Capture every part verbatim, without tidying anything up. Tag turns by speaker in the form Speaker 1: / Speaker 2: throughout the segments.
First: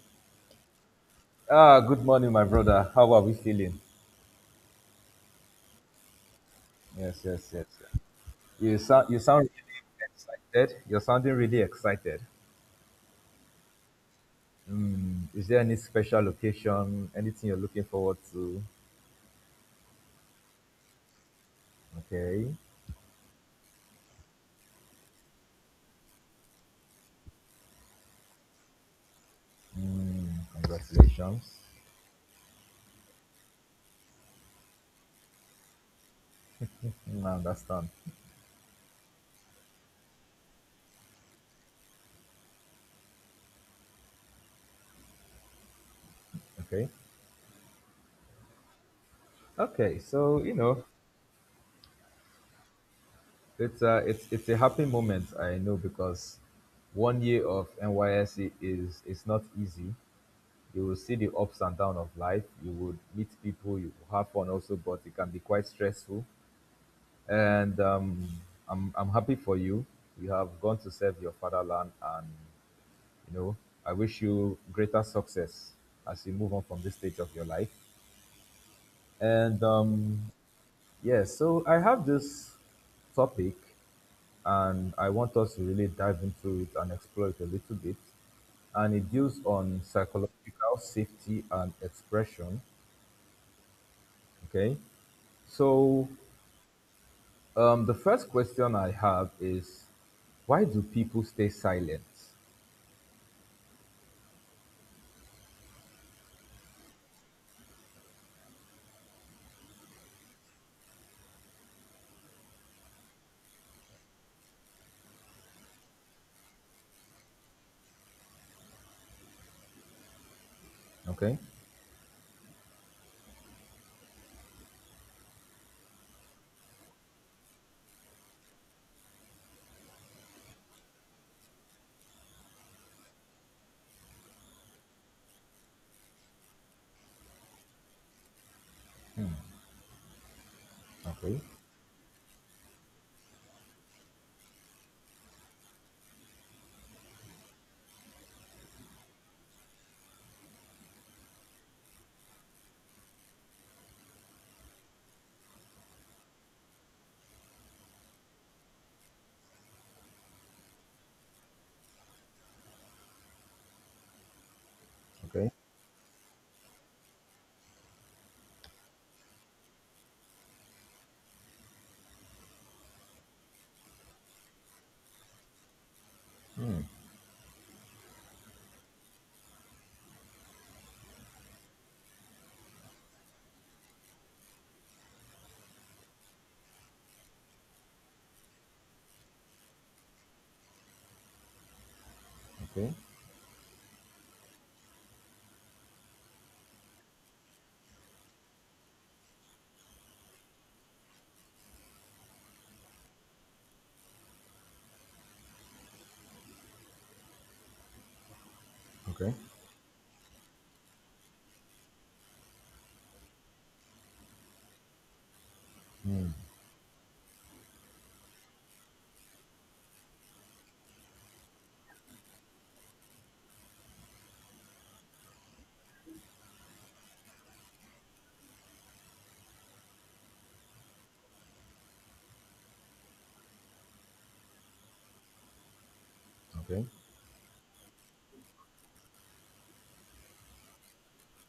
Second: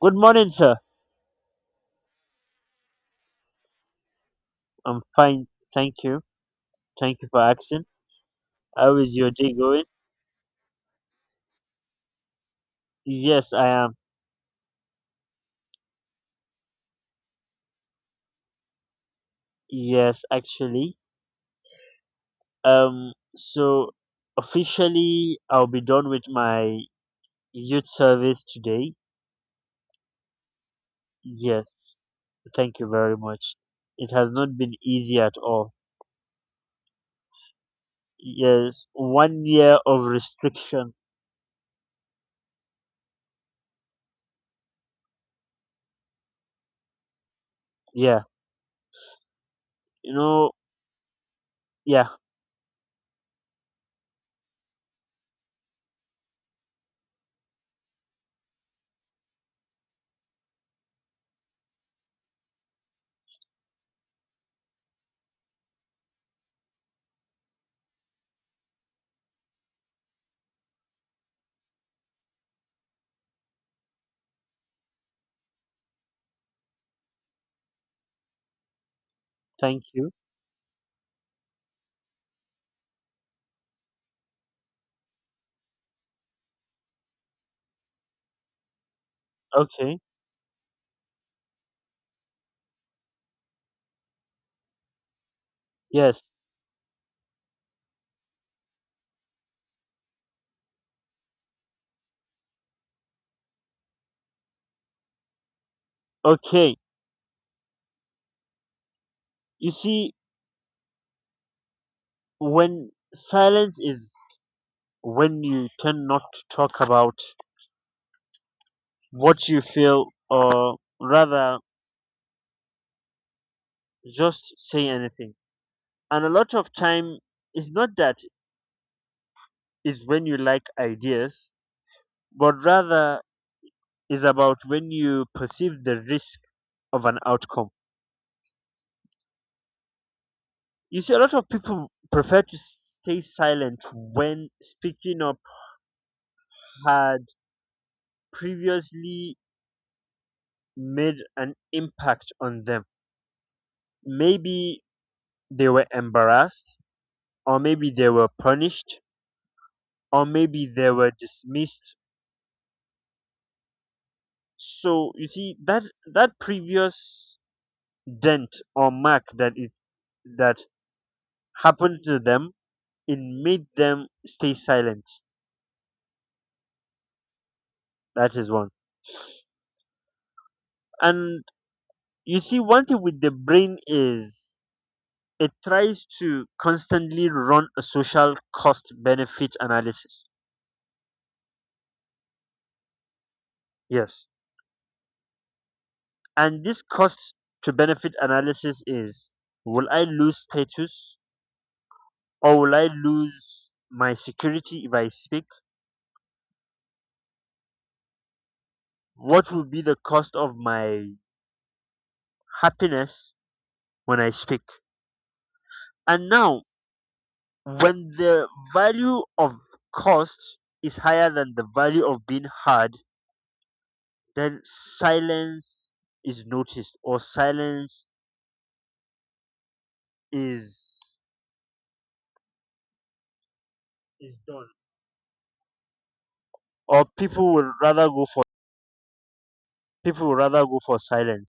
Speaker 1: Good morning, sir.
Speaker 2: Ah, good morning, my brother. How are we feeling?
Speaker 1: I'm fine. Thank you.
Speaker 2: Yes,
Speaker 1: Thank you for
Speaker 2: yes, yes.
Speaker 1: asking.
Speaker 2: You
Speaker 1: How
Speaker 2: sound
Speaker 1: is
Speaker 2: you
Speaker 1: your
Speaker 2: sound
Speaker 1: day going?
Speaker 2: really excited. You're sounding really excited.
Speaker 1: Yes, I am.
Speaker 2: Mm, is there any special location? Anything you're looking forward to?
Speaker 1: Yes, actually.
Speaker 2: Okay.
Speaker 1: Um, so officially, I'll be done with my youth service today.
Speaker 2: Congratulations.
Speaker 1: Yes, thank you very much. It has not been easy at all.
Speaker 2: Mm, I understand.
Speaker 1: Yes, one year of restriction.
Speaker 2: Okay.
Speaker 1: Yeah,
Speaker 2: Okay.
Speaker 1: you
Speaker 2: So
Speaker 1: know,
Speaker 2: you know,
Speaker 1: yeah,
Speaker 2: it's a it's it's a happy moment. I know because one year of N Y S C is is not easy. You will see the ups and downs of life. You would meet people, you will have fun also, but it can be quite stressful. And um, I'm, I'm happy for you. You have gone to serve your fatherland, and you know, I wish you greater success as you move on from this stage of your life. And
Speaker 1: thank you.
Speaker 2: um, yeah, so I have this topic, and I want us to really dive into it and explore it a little bit, and it deals on
Speaker 1: Okay,
Speaker 2: psychological safety and expression. Okay. So,
Speaker 1: yes,
Speaker 2: um, the first question I have is, why do people stay silent?
Speaker 1: okay. You see, when silence is when you tend not to talk about what you feel, or
Speaker 2: Okay,
Speaker 1: rather, just say anything. And a lot of time is not that is when you like ideas, but rather is about when you perceive the risk of an outcome. You see, a lot
Speaker 2: okay,
Speaker 1: of people prefer to stay silent when speaking up had previously made an impact on them. Maybe they were embarrassed, or maybe they were punished, or maybe they were dismissed. So you
Speaker 2: okay,
Speaker 1: see that that previous dent or mark that it that happened to them, it made them stay silent. That is one. And you see, one thing with the brain is it tries to constantly run a social cost benefit analysis.
Speaker 2: okay,
Speaker 1: Yes. And this cost to benefit analysis is, will I lose status or will I lose my security if I speak?
Speaker 2: okay,
Speaker 1: What would be the cost of my happiness when I speak? And now, when the value of cost is higher than the value of being heard, then silence is noticed, or silence is is done.
Speaker 2: okay,
Speaker 1: Or people would rather go for people would rather go for silence.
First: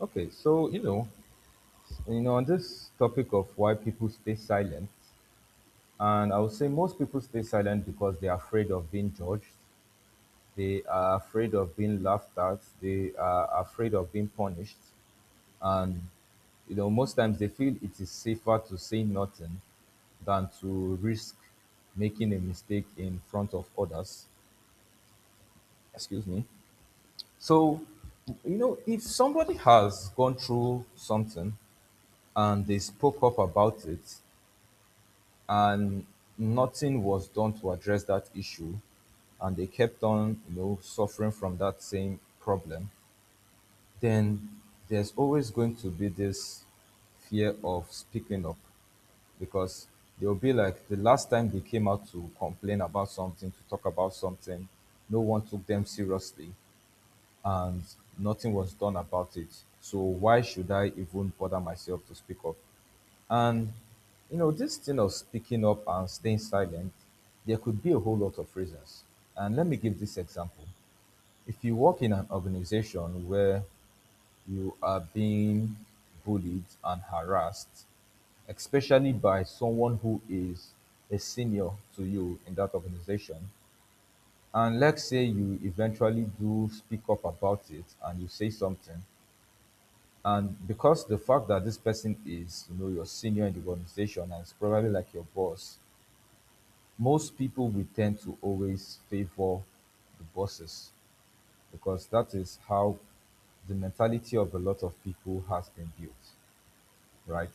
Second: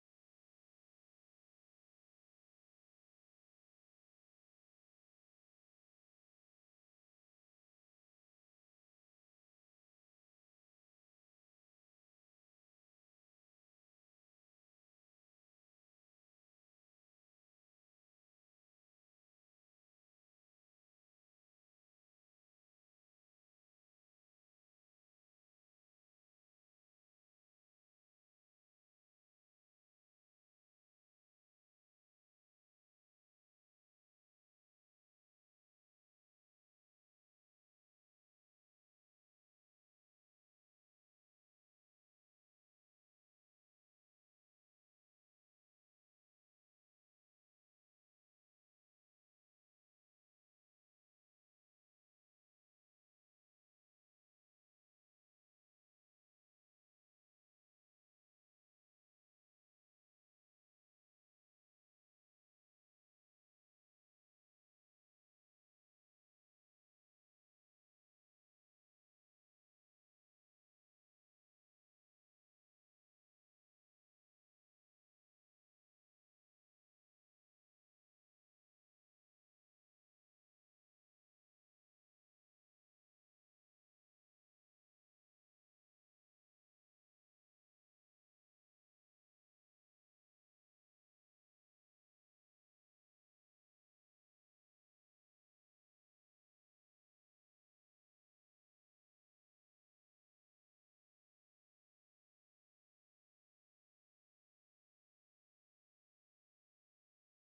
Speaker 2: okay. So, you know, you know, on this topic of why people stay silent, and I would say most people stay silent because they are afraid of being judged, they are afraid of being laughed at, they are afraid of being punished, and you know, most times they feel it is safer to say nothing than to risk making a mistake in front of others. Excuse me. So, you know, if somebody has gone through something and they spoke up about it, and nothing was done to address that issue, and they kept on, you know, suffering from that same problem, then there's always going to be this fear of speaking up, because they'll be like, the last time they came out to complain about something, to talk about something, no one took them seriously and nothing was done about it. So why should I even bother myself to speak up? And you know, this thing of speaking up and staying silent, there could be a whole lot of reasons. And let me give this example. If you work in an organization where you are being bullied and harassed, especially by someone who is a senior to you in that organization, and let's say you eventually do speak up about it and you say something, and because the fact that this person is, you know, your senior in the organization and it's probably like your boss, most people will tend to always favor the bosses, because that is how the mentality of a lot of people has been built, right?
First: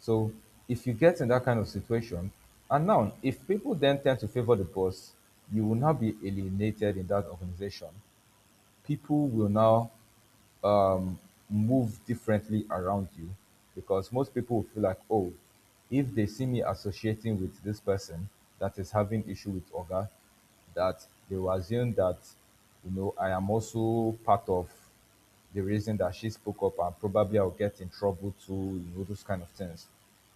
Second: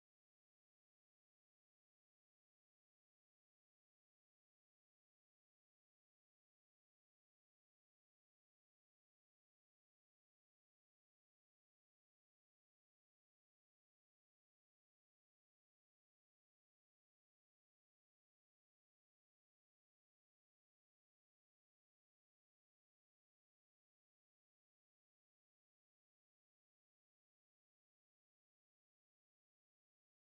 Speaker 2: So if you get in that kind of situation, and now if people then tend to favor the boss, you will now be alienated in that organization. People will now um, move differently around you, because most people will feel like, oh, if they see me associating with this person that is having issue with Oga, that they will assume that, you know, I am also part of the reason that she spoke up, and probably I'll get in trouble too, you know, those kind of things.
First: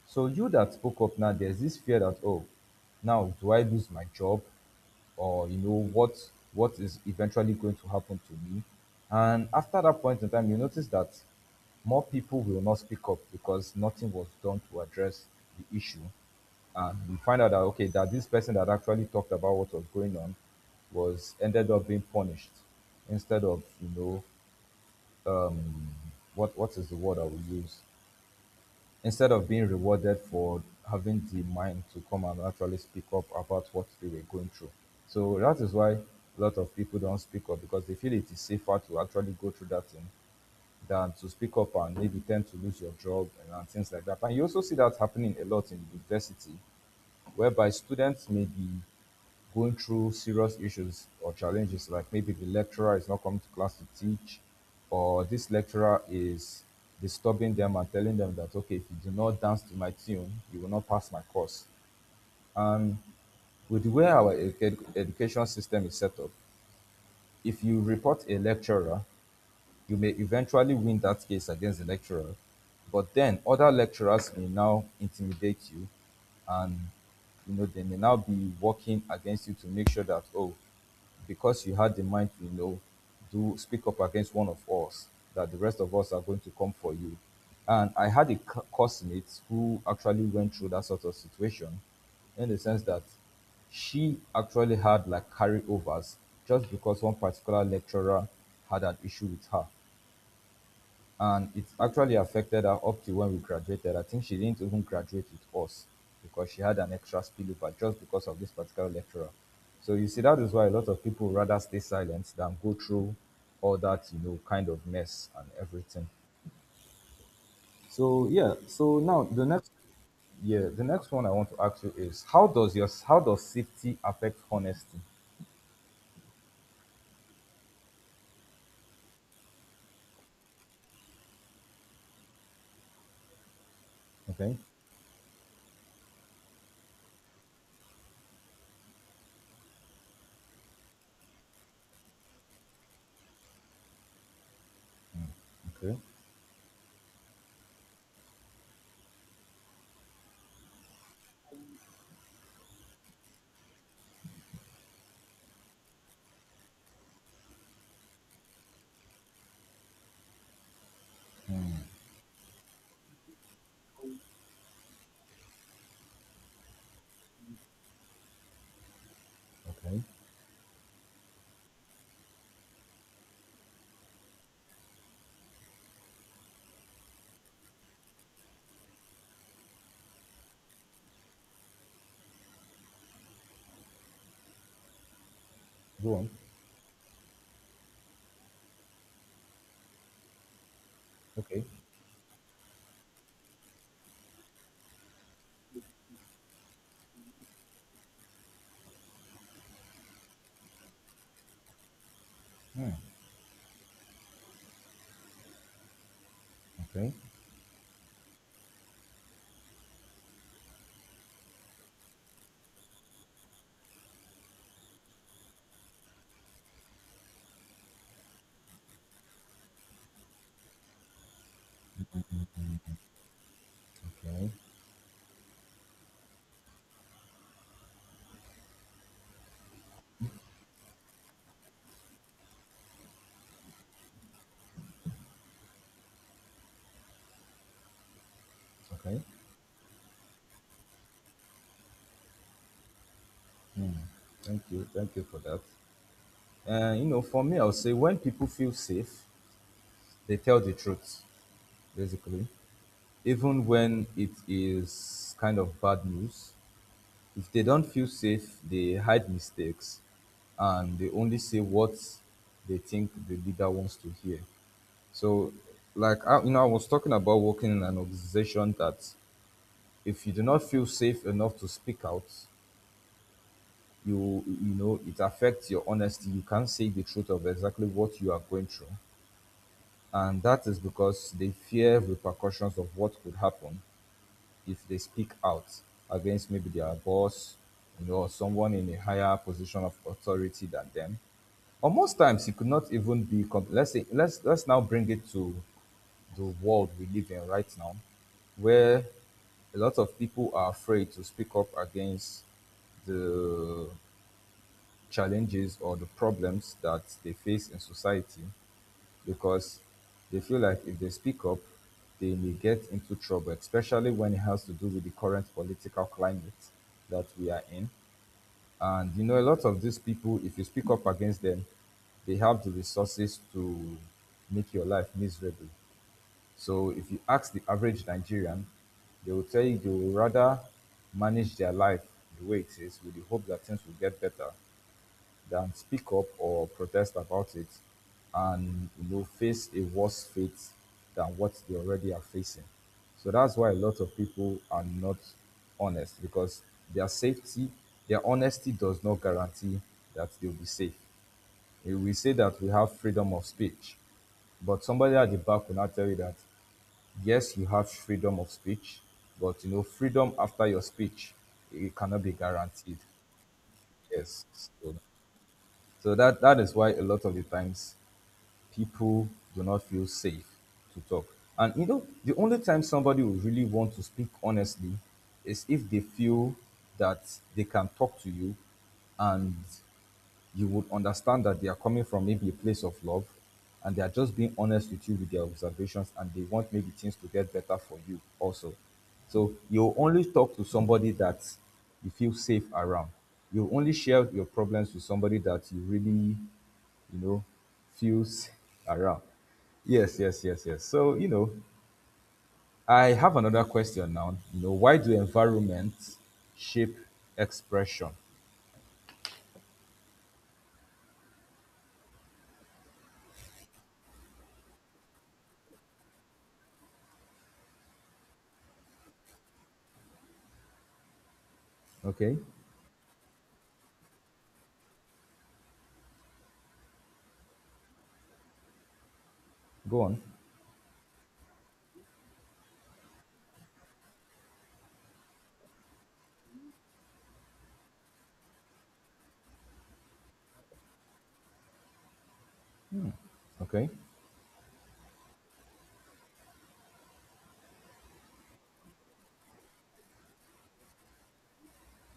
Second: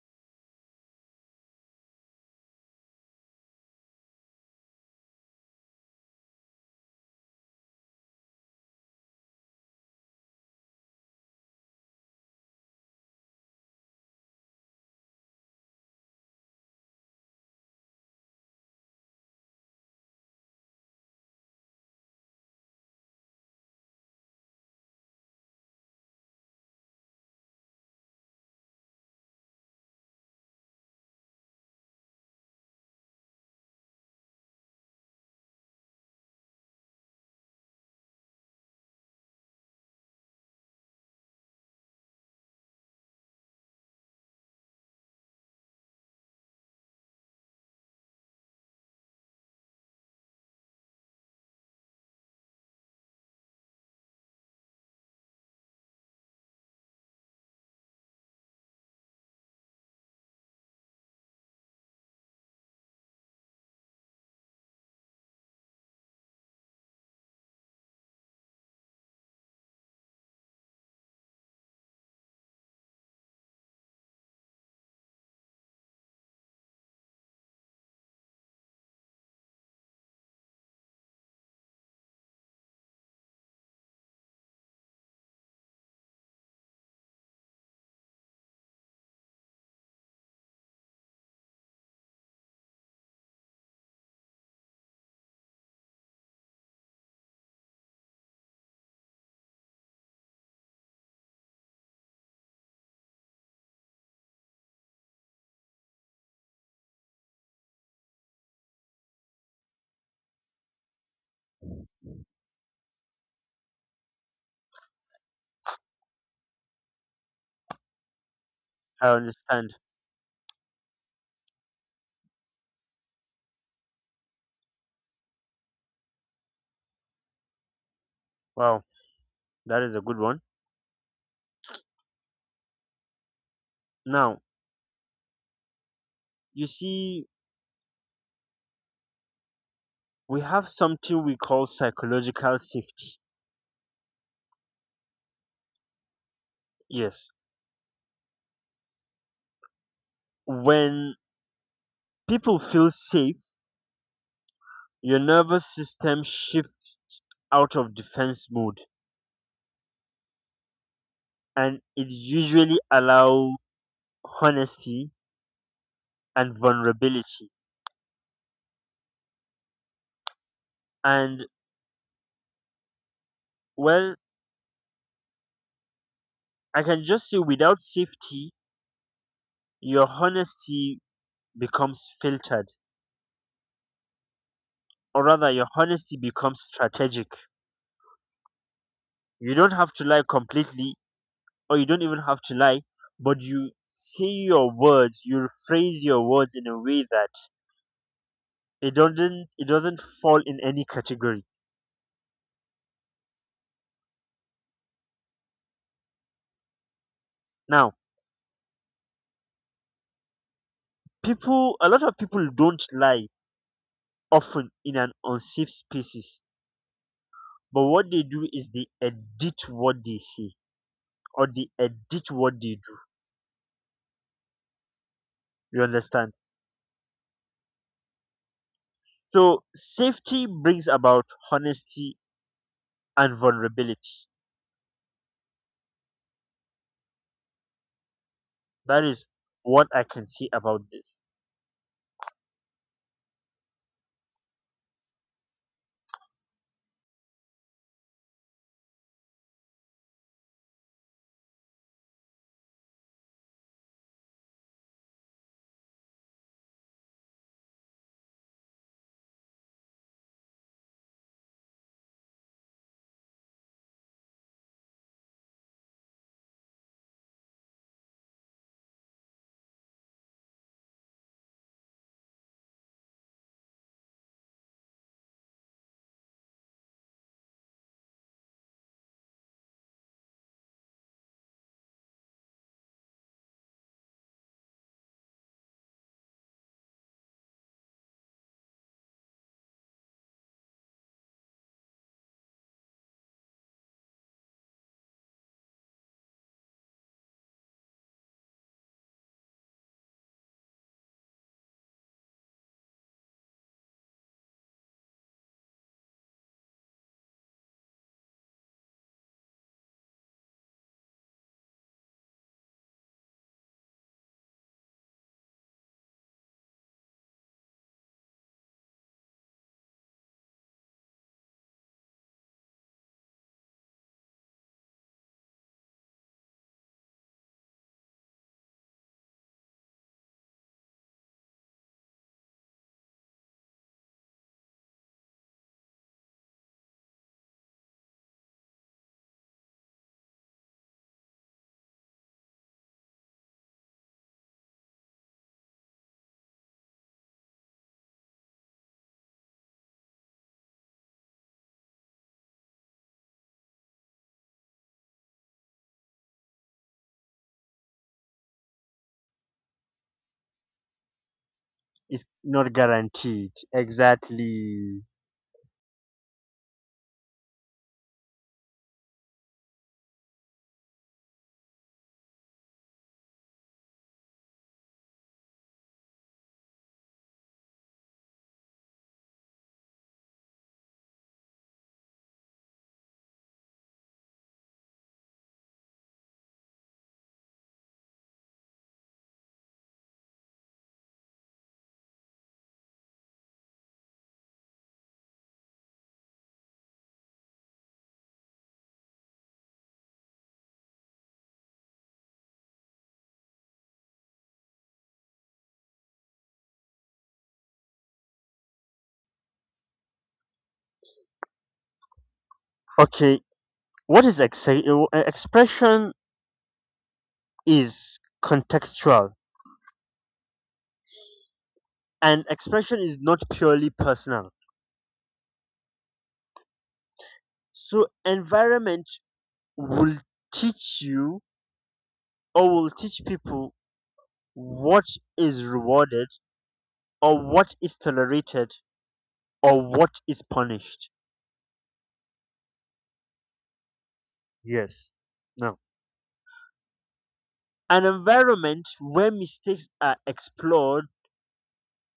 Speaker 2: So you that spoke up now, there's this fear that, oh, now do I lose my job? Or you know, what what is eventually going to happen to me? And after that point in time, you notice that more people will not speak up because nothing was done to address the issue. And we find out that okay, that this person that actually talked about what was going on was ended up being punished, instead of, you know, what what is the word I will use, instead of being rewarded for having the mind to come and actually speak up about what they were going through. So that is why a lot of people don't speak up, because they feel it is safer to actually go through that thing than to speak up and maybe tend to lose your job, and, and things like that. And you also see that happening a lot in university, whereby students may be going through serious issues or challenges, like maybe the lecturer is not coming to class to teach, or this lecturer is disturbing them and telling them that, okay, if you do not dance to my tune, you will not pass my course. With the way our edu- education system is set up, if you report a lecturer, you may eventually win that case against the lecturer, but then other lecturers may now intimidate you, and you know, they may now be working against you to make sure that, oh, because you had the mind to, you know, do speak up against one of us, that the rest of us are going to come for you. And I had a cu- who actually went through that sort of situation, in the sense that she actually had like carryovers just because one particular lecturer had an issue with her, and it actually affected her up to when we graduated. I think she didn't even graduate with us because she had an extra spillover just because of this particular lecturer. So you see, that is why a lot of people rather stay silent than go through all that, you know, kind of mess and everything. So yeah, so
Speaker 1: I
Speaker 2: now the next,
Speaker 1: understand.
Speaker 2: yeah, the next one I want to ask you is, how does your how does safety affect honesty?
Speaker 1: Wow, that is a good one. Now,
Speaker 2: Okay,
Speaker 1: you see, we have something we call psychological safety.
Speaker 2: okay,
Speaker 1: Yes. When people feel safe, your nervous system shifts out of defense mode, and it usually allows honesty and vulnerability.
Speaker 2: okay.
Speaker 1: And well, I can just say without safety, your honesty becomes filtered, or rather, your
Speaker 2: Go
Speaker 1: honesty
Speaker 2: on.
Speaker 1: becomes strategic. You don't have to lie completely,
Speaker 2: Okay.
Speaker 1: or you don't even have to lie, but you say your words, you rephrase your words in a way that it doesn't it doesn't fall in any category.
Speaker 2: Hmm. Okay.
Speaker 1: Now, people a lot of people don't lie often in an unsafe spaces, but what they do is they edit what they say or they edit what they do.
Speaker 2: Okay.
Speaker 1: You understand? So safety brings about honesty and vulnerability. That
Speaker 2: Okay.
Speaker 1: is what I can say about this.
Speaker 2: Thank you. Thank you for that. Uh, you know, for me, I'll say when people feel safe, they tell the truth, basically, even when it is kind of bad news. If they don't feel safe, they hide mistakes and they only say what they think the leader wants to hear. So, like, I, you know, I was talking about working in an organization that if you do not feel safe enough to speak out, you you know, it affects your honesty. You can't say the truth of exactly what you are going through. And that is because they fear repercussions of what could happen if they speak out against maybe their boss, you know, or someone in a higher position of authority than them. Or most times it could not even be comp- let's say, let's let's now bring it to the world we live in right now, where a lot of people are afraid to speak up against the challenges or the problems that they face in society, because they feel like if they speak up, they may get into trouble, especially when it has to do with the current political climate that we are in. And you know, a lot of these people, if you speak up against them, they have the resources to make your life miserable. So if you ask the average Nigerian, they will tell you they will rather manage their life the way it is with the hope that things will get better, than speak up or protest about it and, you know, face a worse fate than what they already are facing. So that's why a lot of people are not honest, because their safety, their honesty does not guarantee that they'll be safe. Eh, we say that we have freedom of speech, but somebody at the back will not tell you that yes, you have freedom of speech, but you know, freedom after your speech, it cannot
Speaker 1: It's
Speaker 2: be
Speaker 1: not
Speaker 2: guaranteed.
Speaker 1: guaranteed.
Speaker 2: Yes, so
Speaker 1: Exactly.
Speaker 2: so that, that is why a lot of the times people do not feel safe to talk. And you know, the only time somebody will really want to speak honestly is if they feel that they can talk to you, and you would understand that they are coming from maybe a place of love, and they are just being honest with you with their observations, and they want maybe things to get better for you also. So you only talk to somebody that you feel safe around. You only share your problems with somebody that you really, you know, feels around. Yes, yes, yes, yes. So, you know, I have another question now. You know, why do environment shape expression?
Speaker 1: Okay, what is ex- expression is contextual,
Speaker 2: Okay.
Speaker 1: and expression is not purely personal. So environment
Speaker 2: Go
Speaker 1: will
Speaker 2: on.
Speaker 1: teach you, or will teach people, what is rewarded or what is tolerated or what is punished.
Speaker 2: Okay.
Speaker 1: Yes. Now, an environment where mistakes are explored,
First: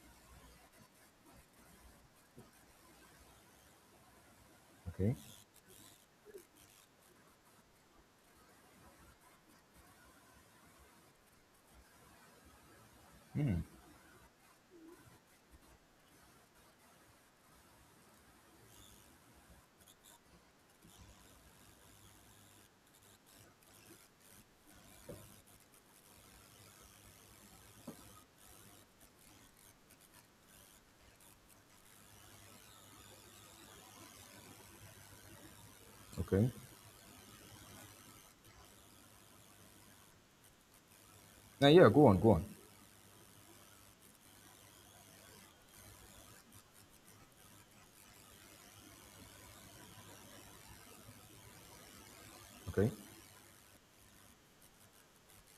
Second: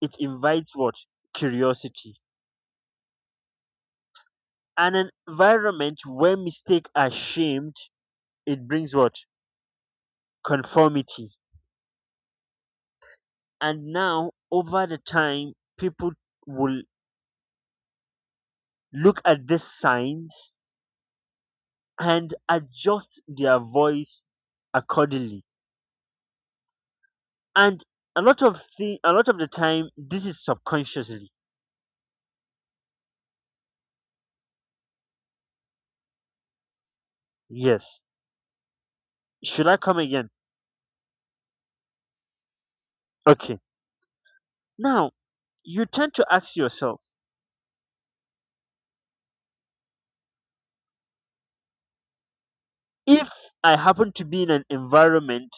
Speaker 1: it invites what? Curiosity. And an
Speaker 2: Okay.
Speaker 1: environment where mistakes are shamed, it brings what? Conformity. And now, over the time, people will look at these signs and adjust their voice accordingly. And a lot of thing, a lot of the time, this is subconsciously.
Speaker 2: Okay.
Speaker 1: Yes. Should I come again?
Speaker 2: Now, yeah, go on, go on.
Speaker 1: Okay. Now you tend to ask yourself,
Speaker 2: Okay,
Speaker 1: if I happen to be in an environment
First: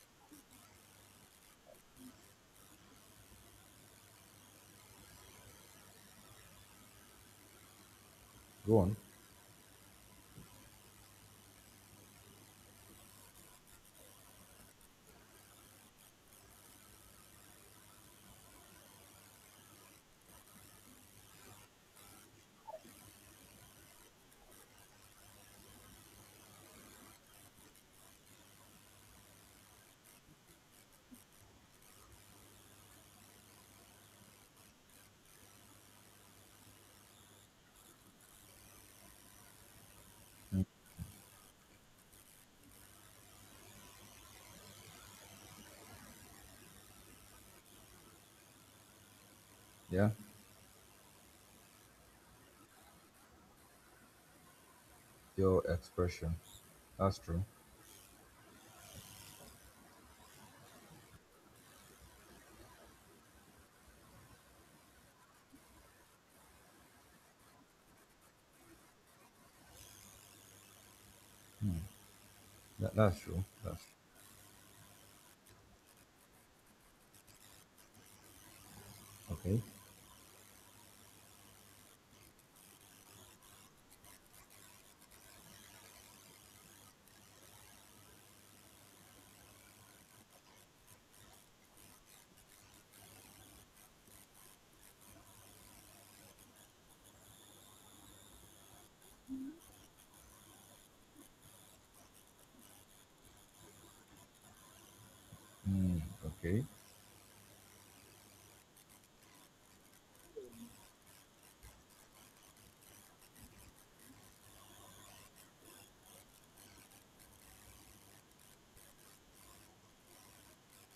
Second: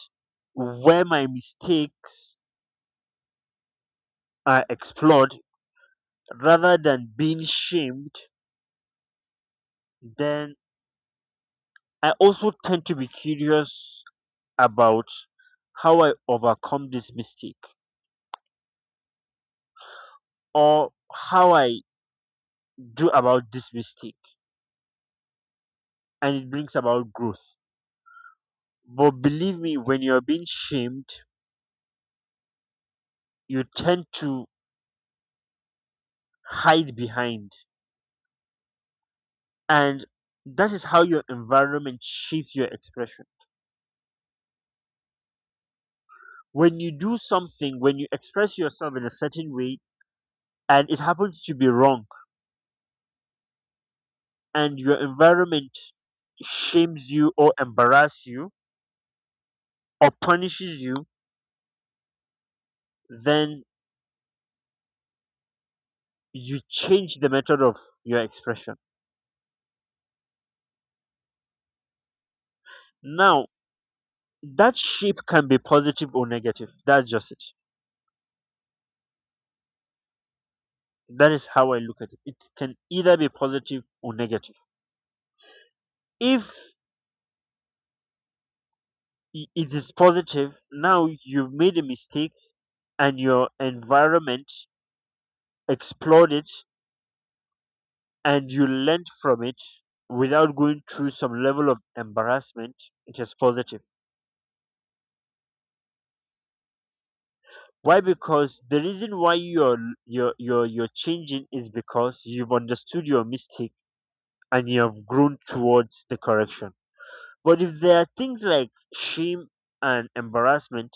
Speaker 1: where my mistakes are explored rather than being shamed,
Speaker 2: go on.
Speaker 1: then I also tend to be curious about how I overcome this mistake or how I do about this mistake, and it brings about growth. But believe me, when you're being shamed, you tend to hide behind. And that is how your environment shapes your expression. When you do something, when you express yourself in a certain way
Speaker 2: Yeah,
Speaker 1: and it happens to be wrong, and your
Speaker 2: your
Speaker 1: environment
Speaker 2: expression.
Speaker 1: shames
Speaker 2: That's
Speaker 1: you
Speaker 2: true.
Speaker 1: or embarrasses you or punishes you, then you change the method of your expression.
Speaker 2: That, that's true.
Speaker 1: Now,
Speaker 2: That's true.
Speaker 1: that shape can be positive or negative. That's just it.
Speaker 2: Okay.
Speaker 1: That is how I look at it. It can either be positive or negative. If i- it is positive, now you've made a mistake and your environment explored it and you learned from it without going through some level of embarrassment, it is positive.
Speaker 2: Okay.
Speaker 1: Why? Because the reason why you're you're you're, you're changing is because you've understood your mistake and you have grown towards the correction. But if there are things like shame and embarrassment,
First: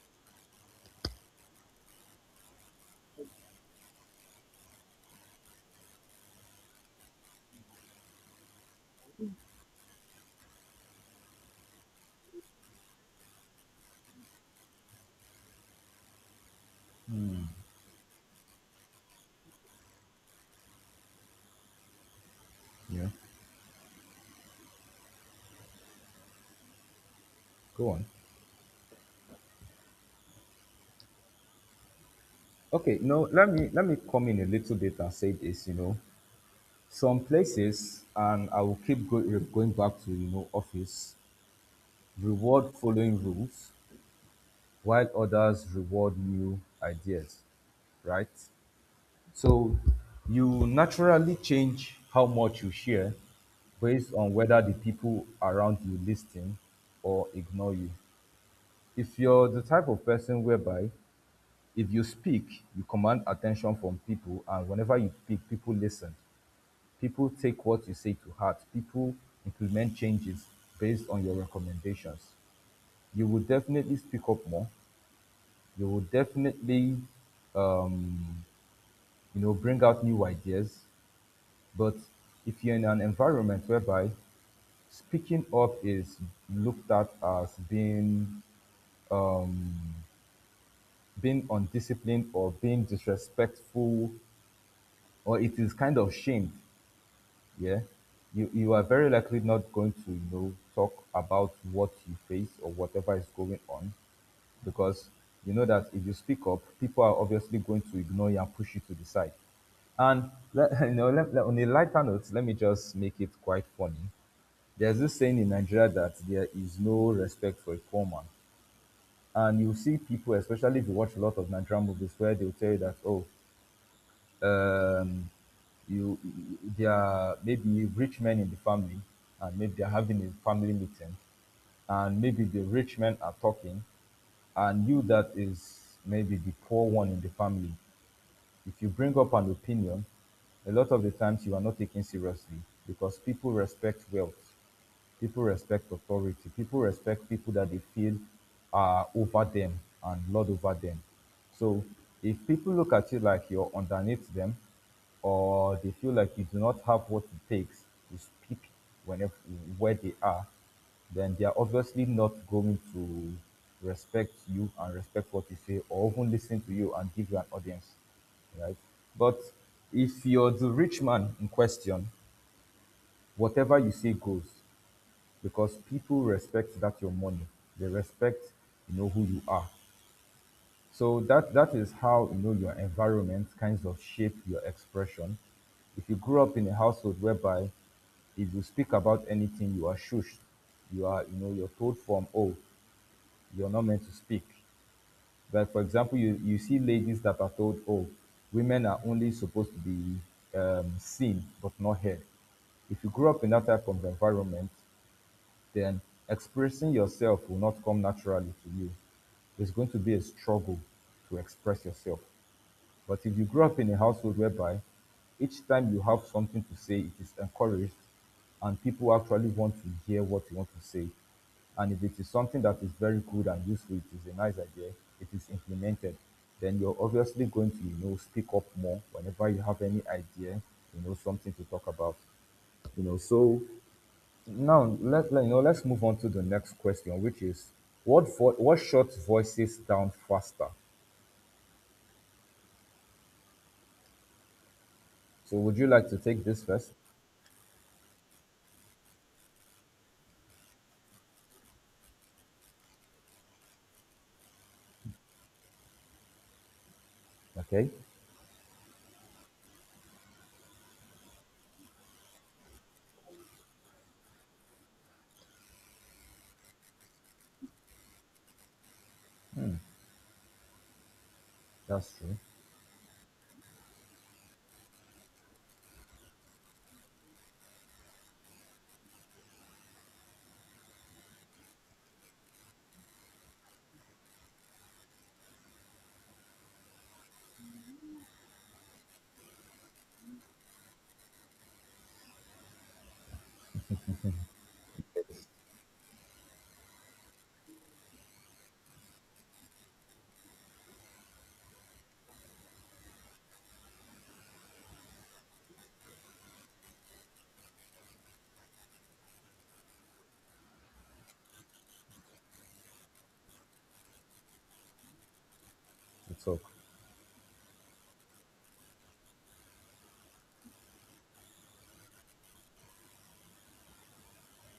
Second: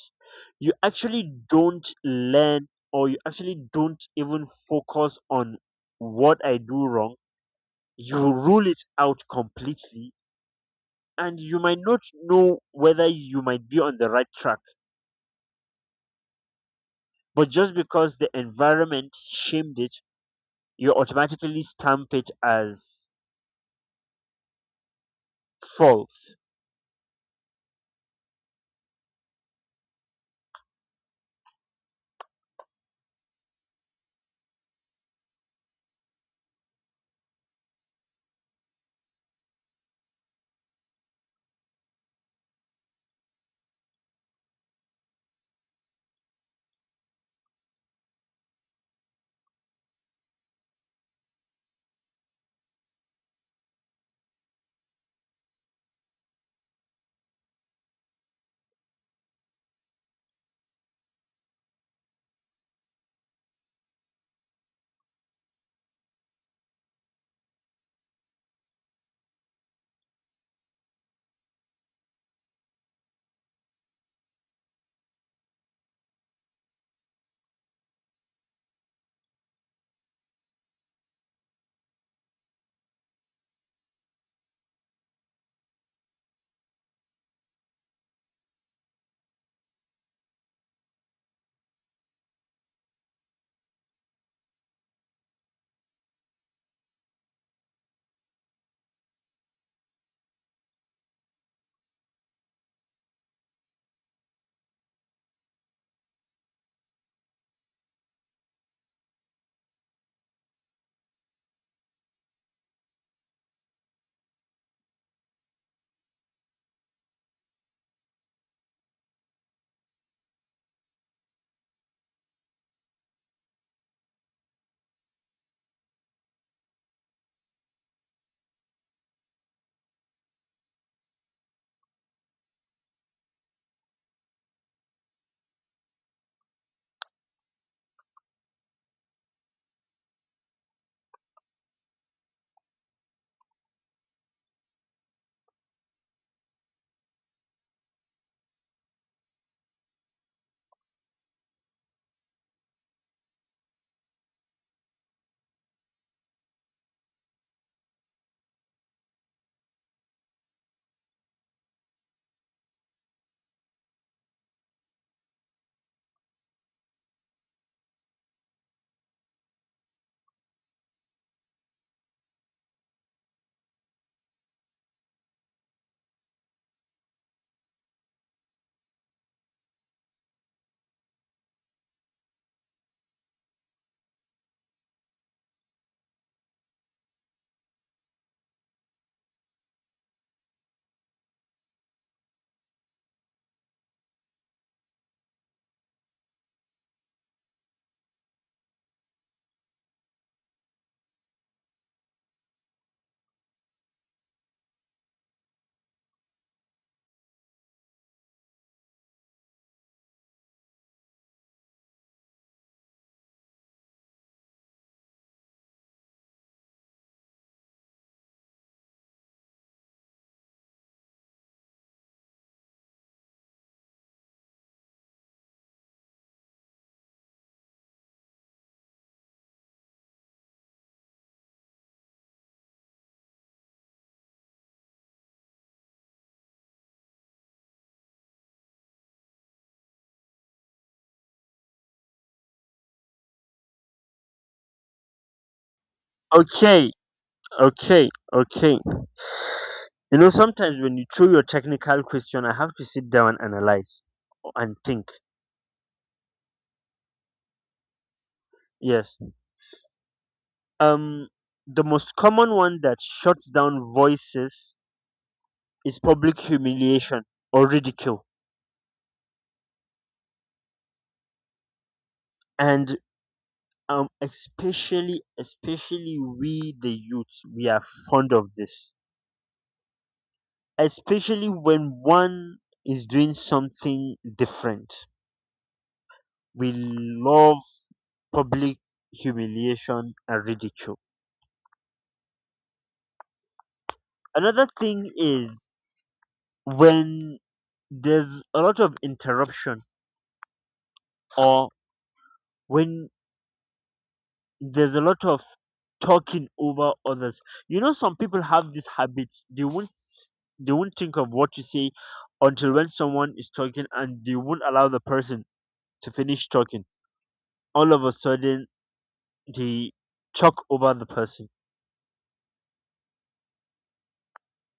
Speaker 1: you actually don't learn, or you actually don't even focus on what I do wrong. You rule it out completely, and you might not know whether you might be on the right track. But just because the environment shamed it, you automatically stamp it as
Speaker 2: Yeah.
Speaker 1: false.
Speaker 2: Go on. Okay. Now, let me let me come in a little bit and say this. You know, some places, and I will keep go, uh, going back to, you know, office reward following rules, while others reward new ideas. Right. So you naturally change how much you share based on whether the people around you listen or ignore you. If you're the type of person whereby if you speak, you command attention from people, and whenever you speak, people listen. People take what you say to heart. People implement changes based on your recommendations. You will definitely speak up more. You will definitely um, you know, bring out new ideas. But if you're in an environment whereby speaking up is looked at as being being undisciplined or being disrespectful, or it is kind of shamed, yeah, you, you are very likely not going to you know talk about what you face or whatever is going on, because you know that if you speak up, people are obviously going to ignore you and push you to the side. And let, you know, let, let- on a lighter note, let me just make it quite funny. There's this saying in Nigeria that there is no respect for a poor man. And you see people, especially if you watch a lot of Nigerian movies, where they'll tell you that, oh, um, you, there are maybe rich men in the family, and maybe they're having a family meeting, and maybe the rich men are talking, and you that is maybe the poor one in the family, if you bring up an opinion, a lot of the times you are not taken seriously because people respect wealth, people respect authority, people respect people that they feel are over them and lord over them. So if people look at you like you're underneath them, or they feel like you do not have what it takes to speak whenever where they are, then they are obviously not going to respect you and respect what you say, or even listen to you and give you an audience, right? But if you're the rich man in question, whatever you say goes because people respect that your money. They respect, you know, who you are. So that that is how, you know, your environment kinds of shape your expression. If you grew up in a household whereby if you speak about anything, you are shushed. You are, you know, you're told from, oh, you're not meant to speak. Like for example, you you see ladies that are told, "Oh, women are only supposed to be um, seen but not heard." If you grow up in that type of environment, then expressing yourself will not come naturally to you. It's going to be a struggle to express yourself. But if you grow up in a household whereby each time you have something to say, it is encouraged, and people actually want to hear what you want to say. And if it is something that is very good and useful, it is a nice idea, it is implemented, then you're obviously going to, you know, speak up more whenever you have any idea, you know, something to talk about. You know, so now let, let you know, let's move on to the next question, which is what vo- what short voices down faster? So would you like to take this
Speaker 1: Okay,
Speaker 2: first?
Speaker 1: okay, okay. You know, sometimes when you throw your technical question, I have to sit down and analyze and think.
Speaker 2: Okay.
Speaker 1: Yes. Um, the most common one that shuts down voices is public humiliation or ridicule,
Speaker 2: That's true.
Speaker 1: and um, especially especially we the youth, we are fond of this. Especially when one is doing something different, we love public humiliation and ridicule. Another thing is when there's a lot of interruption, or when there's a lot of talking over others. You know, some people have this habit. they won't s- they won't think of what to say until when someone is talking, and they won't allow the person to
Speaker 2: It's
Speaker 1: finish
Speaker 2: ok,
Speaker 1: talking. All of a sudden, they talk over the person,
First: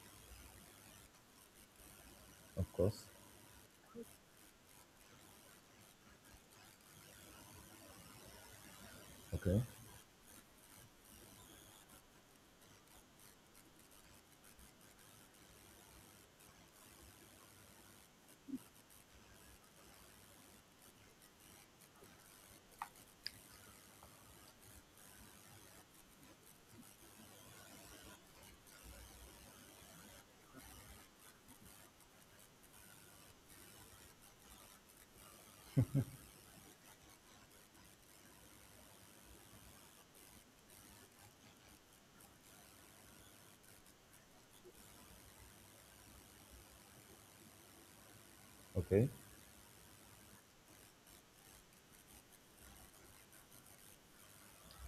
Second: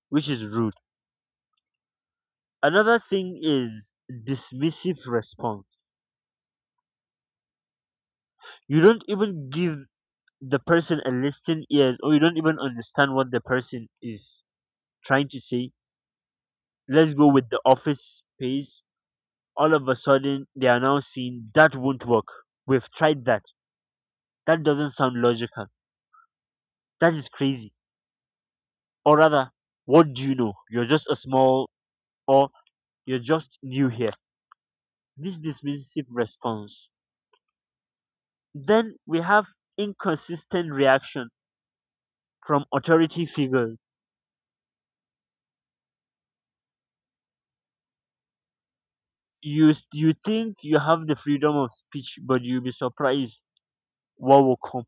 Speaker 1: which is rude.
Speaker 2: of
Speaker 1: Another
Speaker 2: course.
Speaker 1: thing is dismissive response. You don't even
Speaker 2: Okay.
Speaker 1: give the person a listening ears, or you don't even understand what the person is trying to say. Let's go with the office space. All of a sudden, they are now seeing that won't work. We've tried that. That doesn't sound logical. That is crazy. Or rather, what do you know? You're just a small, or you're just new here. This dismissive response. Then we have inconsistent reaction from authority figures.
Speaker 2: Okay.
Speaker 1: You you think you have the freedom of speech, but you'll be surprised what will come.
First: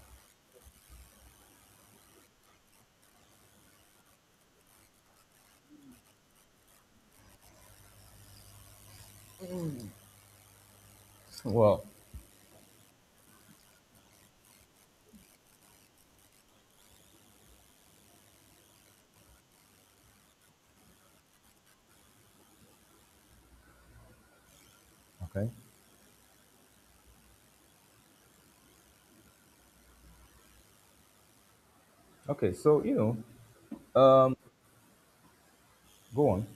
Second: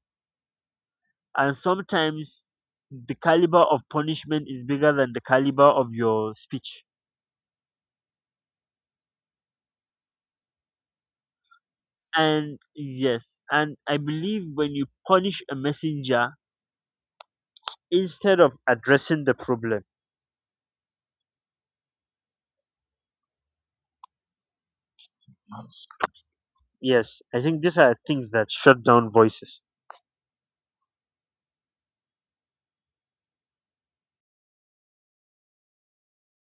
Speaker 1: And sometimes the caliber of punishment is bigger than the caliber of your speech.
Speaker 2: Well.
Speaker 1: And yes, and I believe when you punish a messenger instead of addressing the problem,
Speaker 2: Okay.
Speaker 1: yes, I think these are things that shut down voices.
Speaker 2: Okay. So you know, go on.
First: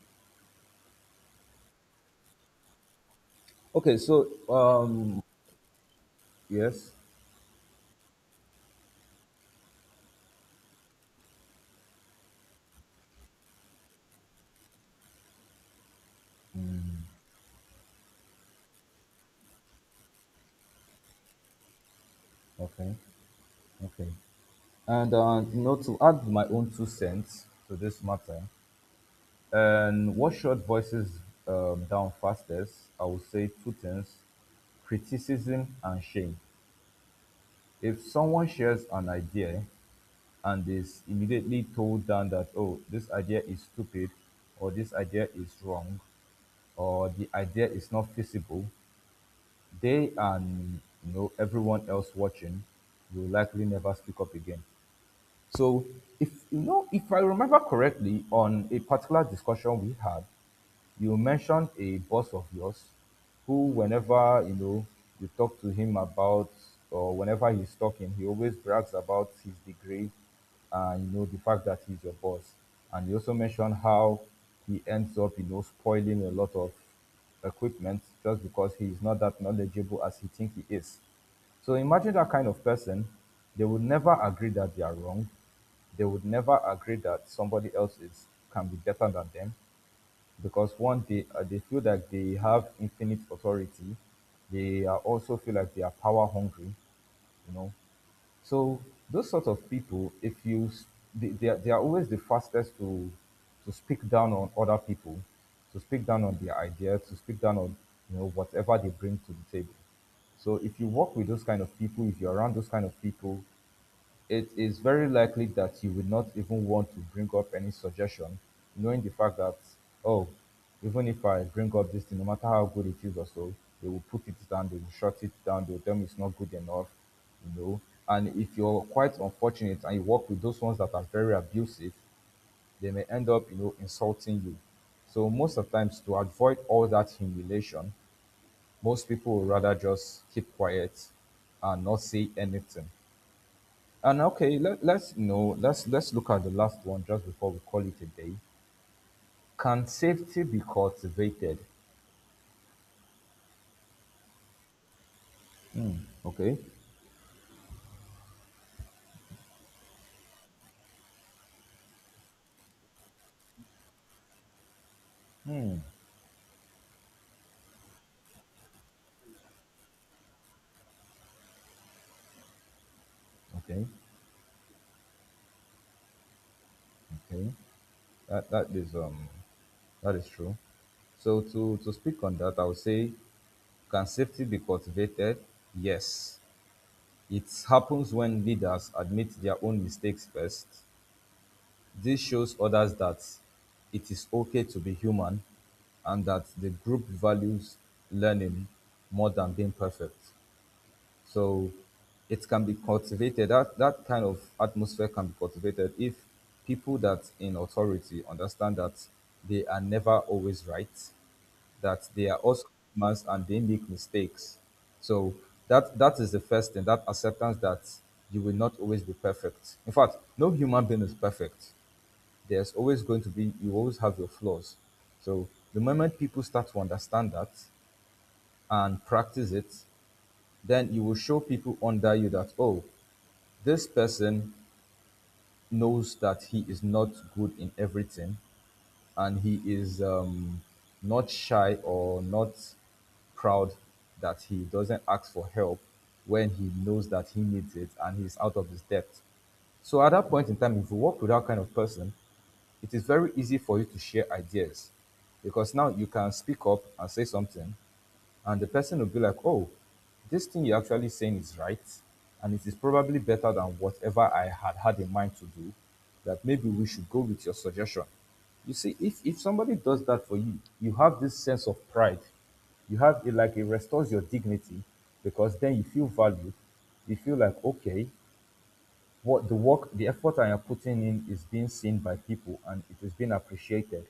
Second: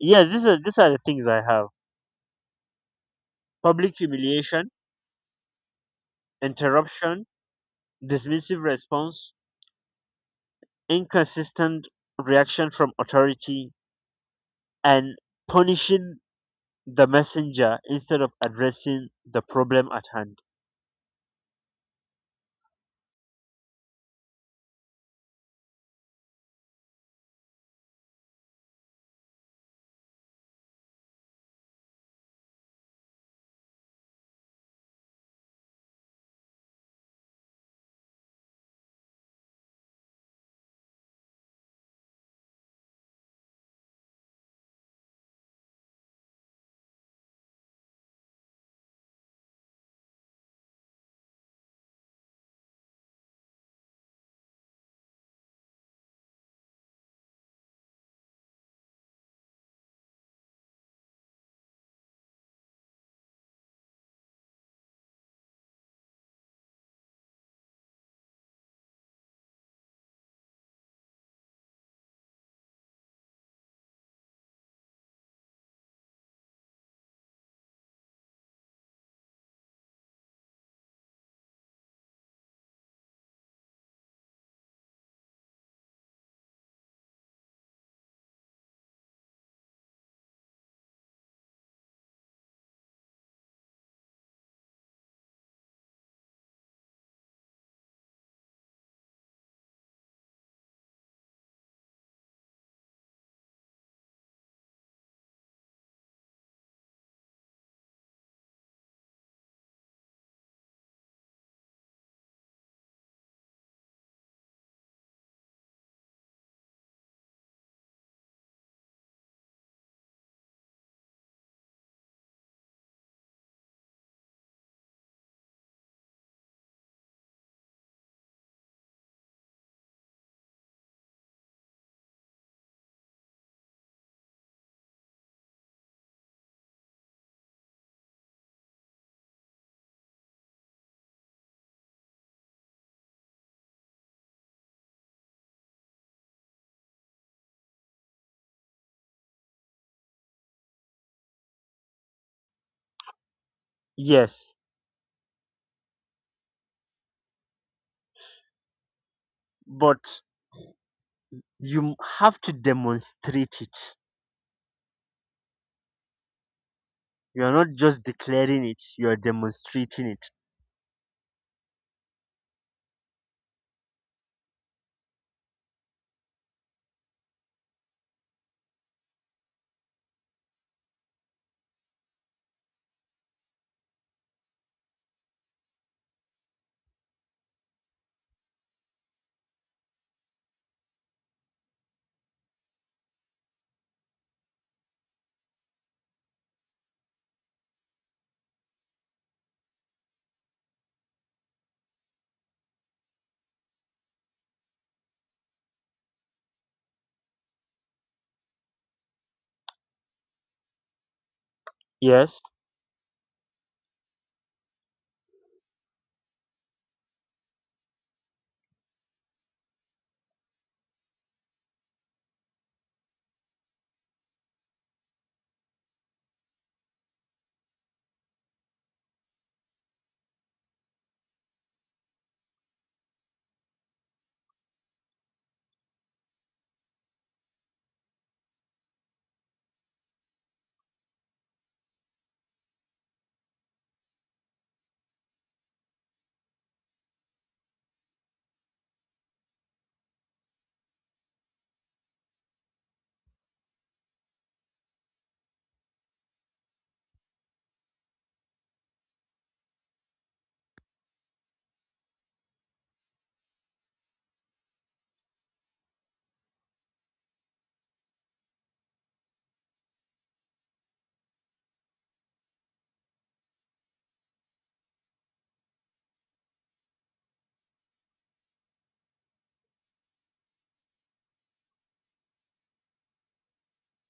Speaker 1: Yes, these are these are the things I have: public
Speaker 2: Okay. So
Speaker 1: humiliation,
Speaker 2: um, yes.
Speaker 1: interruption, dismissive response, inconsistent reaction from authority, and punishing the messenger instead of addressing the problem at hand.
Speaker 2: Okay. Okay. And uh, you know, to add my own two cents to this matter, and what short voices um, down fastest, I would say two things: criticism and shame. If someone shares an idea and is immediately told down that, oh, this idea is stupid, or this idea is wrong, or the idea is not feasible, they, and you know, everyone else watching will likely never speak up again. So if you know, if I remember correctly, on a particular discussion we had, you mentioned a boss of yours who, whenever you know you talk to him about, or whenever he's talking, he always brags about his degree and you know the fact that he's your boss. And you also mentioned how he ends up, you know, spoiling a lot of equipment just because he is not that knowledgeable as he thinks he is. So imagine that kind of person. They would never agree that they are wrong. They would never agree that somebody else is can be better than them because one, they uh, they feel that they have infinite authority, they are also feel like they are power hungry, you know. So those sort of people, if you s- they, they, are, they are always the fastest to to speak down on other people, to speak down on their ideas, to speak down on, you know, whatever they bring to the table. So if you work with those kind of people, if you're around those kind of people, it is very likely that you would not even want to bring up any suggestion, knowing the fact that, oh, even if I bring up this thing, no matter how good it is or so, they will put it down, they will shut it down, they will tell me it's not good enough, you know. And if you're quite unfortunate and you work with those ones that are very abusive, they may end up, you know, insulting you. So most of the times to avoid all that humiliation, most people would rather just keep quiet and not say anything. And okay, let, let's know. Let's let's look at the last one just before we call it a day. Can safety be cultivated?
Speaker 1: Yes,
Speaker 2: Okay,
Speaker 1: but you have to demonstrate it. You're not just declaring it, you're demonstrating it.
Speaker 2: okay, okay. That that is um that is true. So to to speak on that, I would say, can safety be cultivated? Yes. It happens when leaders admit their own mistakes first. This shows others that it is okay to be human and that the group values learning more than being perfect. So it can be cultivated. That that kind of atmosphere can be cultivated if people that in authority understand that they are never always right, that they are
Speaker 1: Yes.
Speaker 2: also humans and they make mistakes. So that that is the first thing, that acceptance that you will not always be perfect. In fact, no human being is perfect. There's always going to be, you always have your flaws. So the moment people start to understand that and practice it, then you will show people under you that, oh, this person knows that he is not good in everything and he is um, not shy or not proud, that he doesn't ask for help when he knows that he needs it and he's out of his depth. So at that point in time, if you work with that kind of person, it is very easy for you to share ideas, because now you can speak up and say something, and the person will be like, oh, this thing you're actually saying is right, and it is probably better than whatever I had had in mind to do, that maybe we should go with your suggestion. You see, if, if somebody does that for you, you have this sense of pride. You have it like it restores your dignity because then you feel valued. You feel like, okay, what the work, the effort I am putting in is being seen by people and it is being appreciated.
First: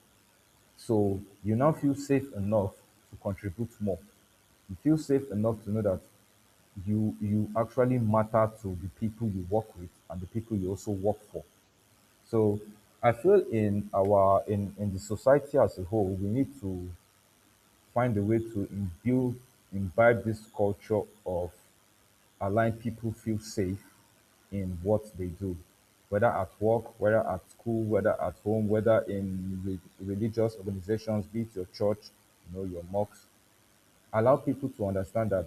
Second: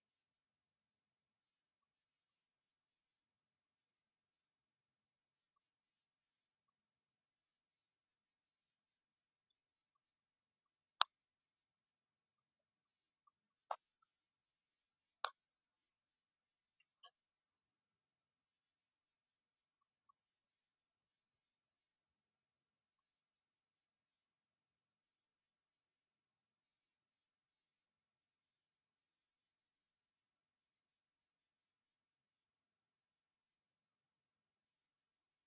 Speaker 2: So you now feel safe enough to contribute more. You feel safe enough to know that you you actually matter to the people you work with and the people you also work for. So I feel in our in, in the society as a whole, we need to find a way to imbibe imbibe this culture of allowing people feel safe in what they do, whether at work, whether at school, whether at home, whether in re- religious organizations, be it your church, you know, your mosques. Allow people to understand that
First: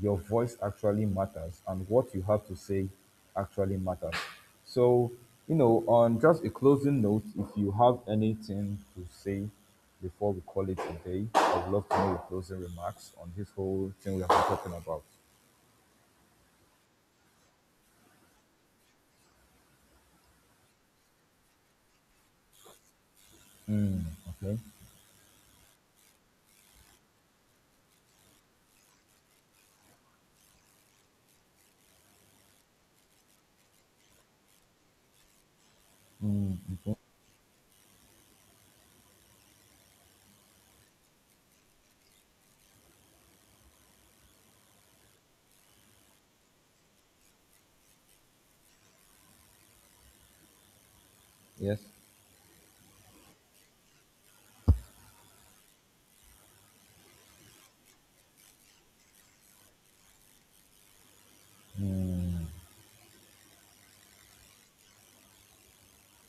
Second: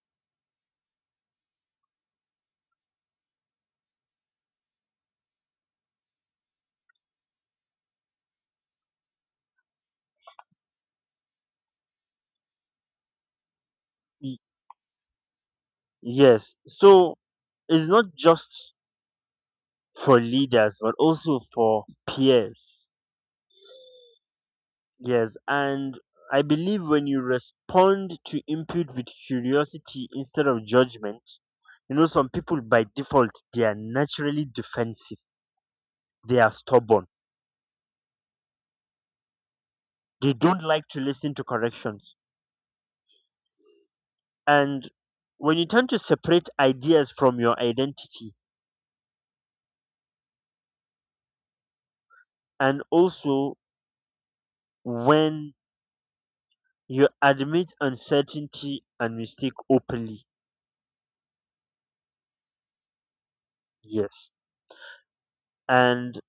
Speaker 2: your voice actually matters and what you have to say actually matters. So, you know, on just a closing note, if you have anything to say before we call it a day, I would love to know your closing remarks on this whole thing we have been
Speaker 1: y-
Speaker 2: talking about.
Speaker 1: Yes. So it's not just for leaders, but also for peers.
Speaker 2: Okay.
Speaker 1: Yes. And I believe when you respond to input with curiosity instead of judgment, you know, some people by default, they are naturally defensive. They are
Speaker 2: Mm.
Speaker 1: stubborn. They don't like to listen to corrections. And when you tend to separate ideas from your identity,
Speaker 2: Yes.
Speaker 1: and also when you admit uncertainty and mistake openly.
Speaker 2: Hmm.
Speaker 1: Yes. And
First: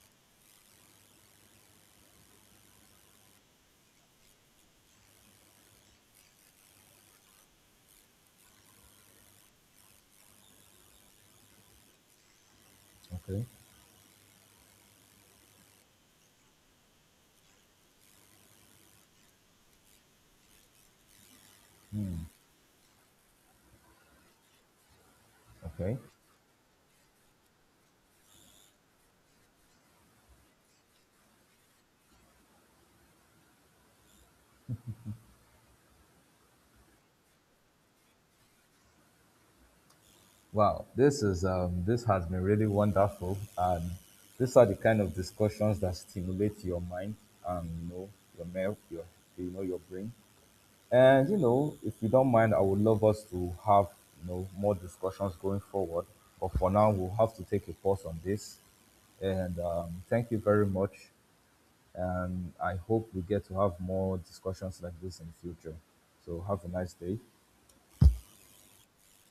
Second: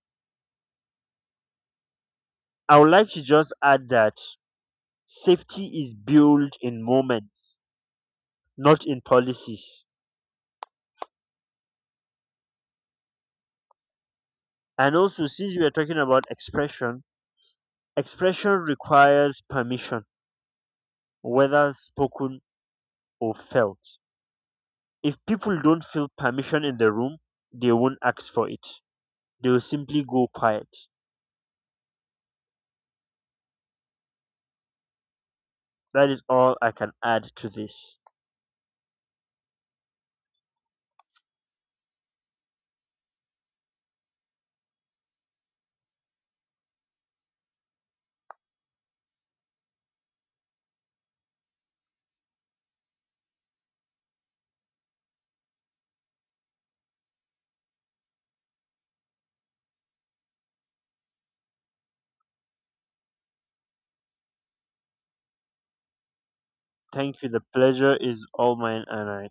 Speaker 1: I would like to just add that safety is built in moments, not in policies.
Speaker 2: Okay.
Speaker 1: And also, since we are talking about expression, expression requires permission, whether
Speaker 2: Hmm.
Speaker 1: spoken or felt. If people don't
Speaker 2: Okay.
Speaker 1: feel permission in the room, they won't ask for it. They will simply go quiet. That is all I can add to this.
Speaker 2: Wow. This is um. This has been really wonderful, and these are the kind of discussions that stimulate your mind and you know your mel- your, you know, your brain. And you know, if you don't mind, I would love us to have, you know, more discussions going forward. But for now, we'll have to take a pause on this. And um, thank you very much. And I hope we get to have more discussions like this in the future. So have a nice day.
Speaker 1: Thank you. The pleasure is all mine, and I.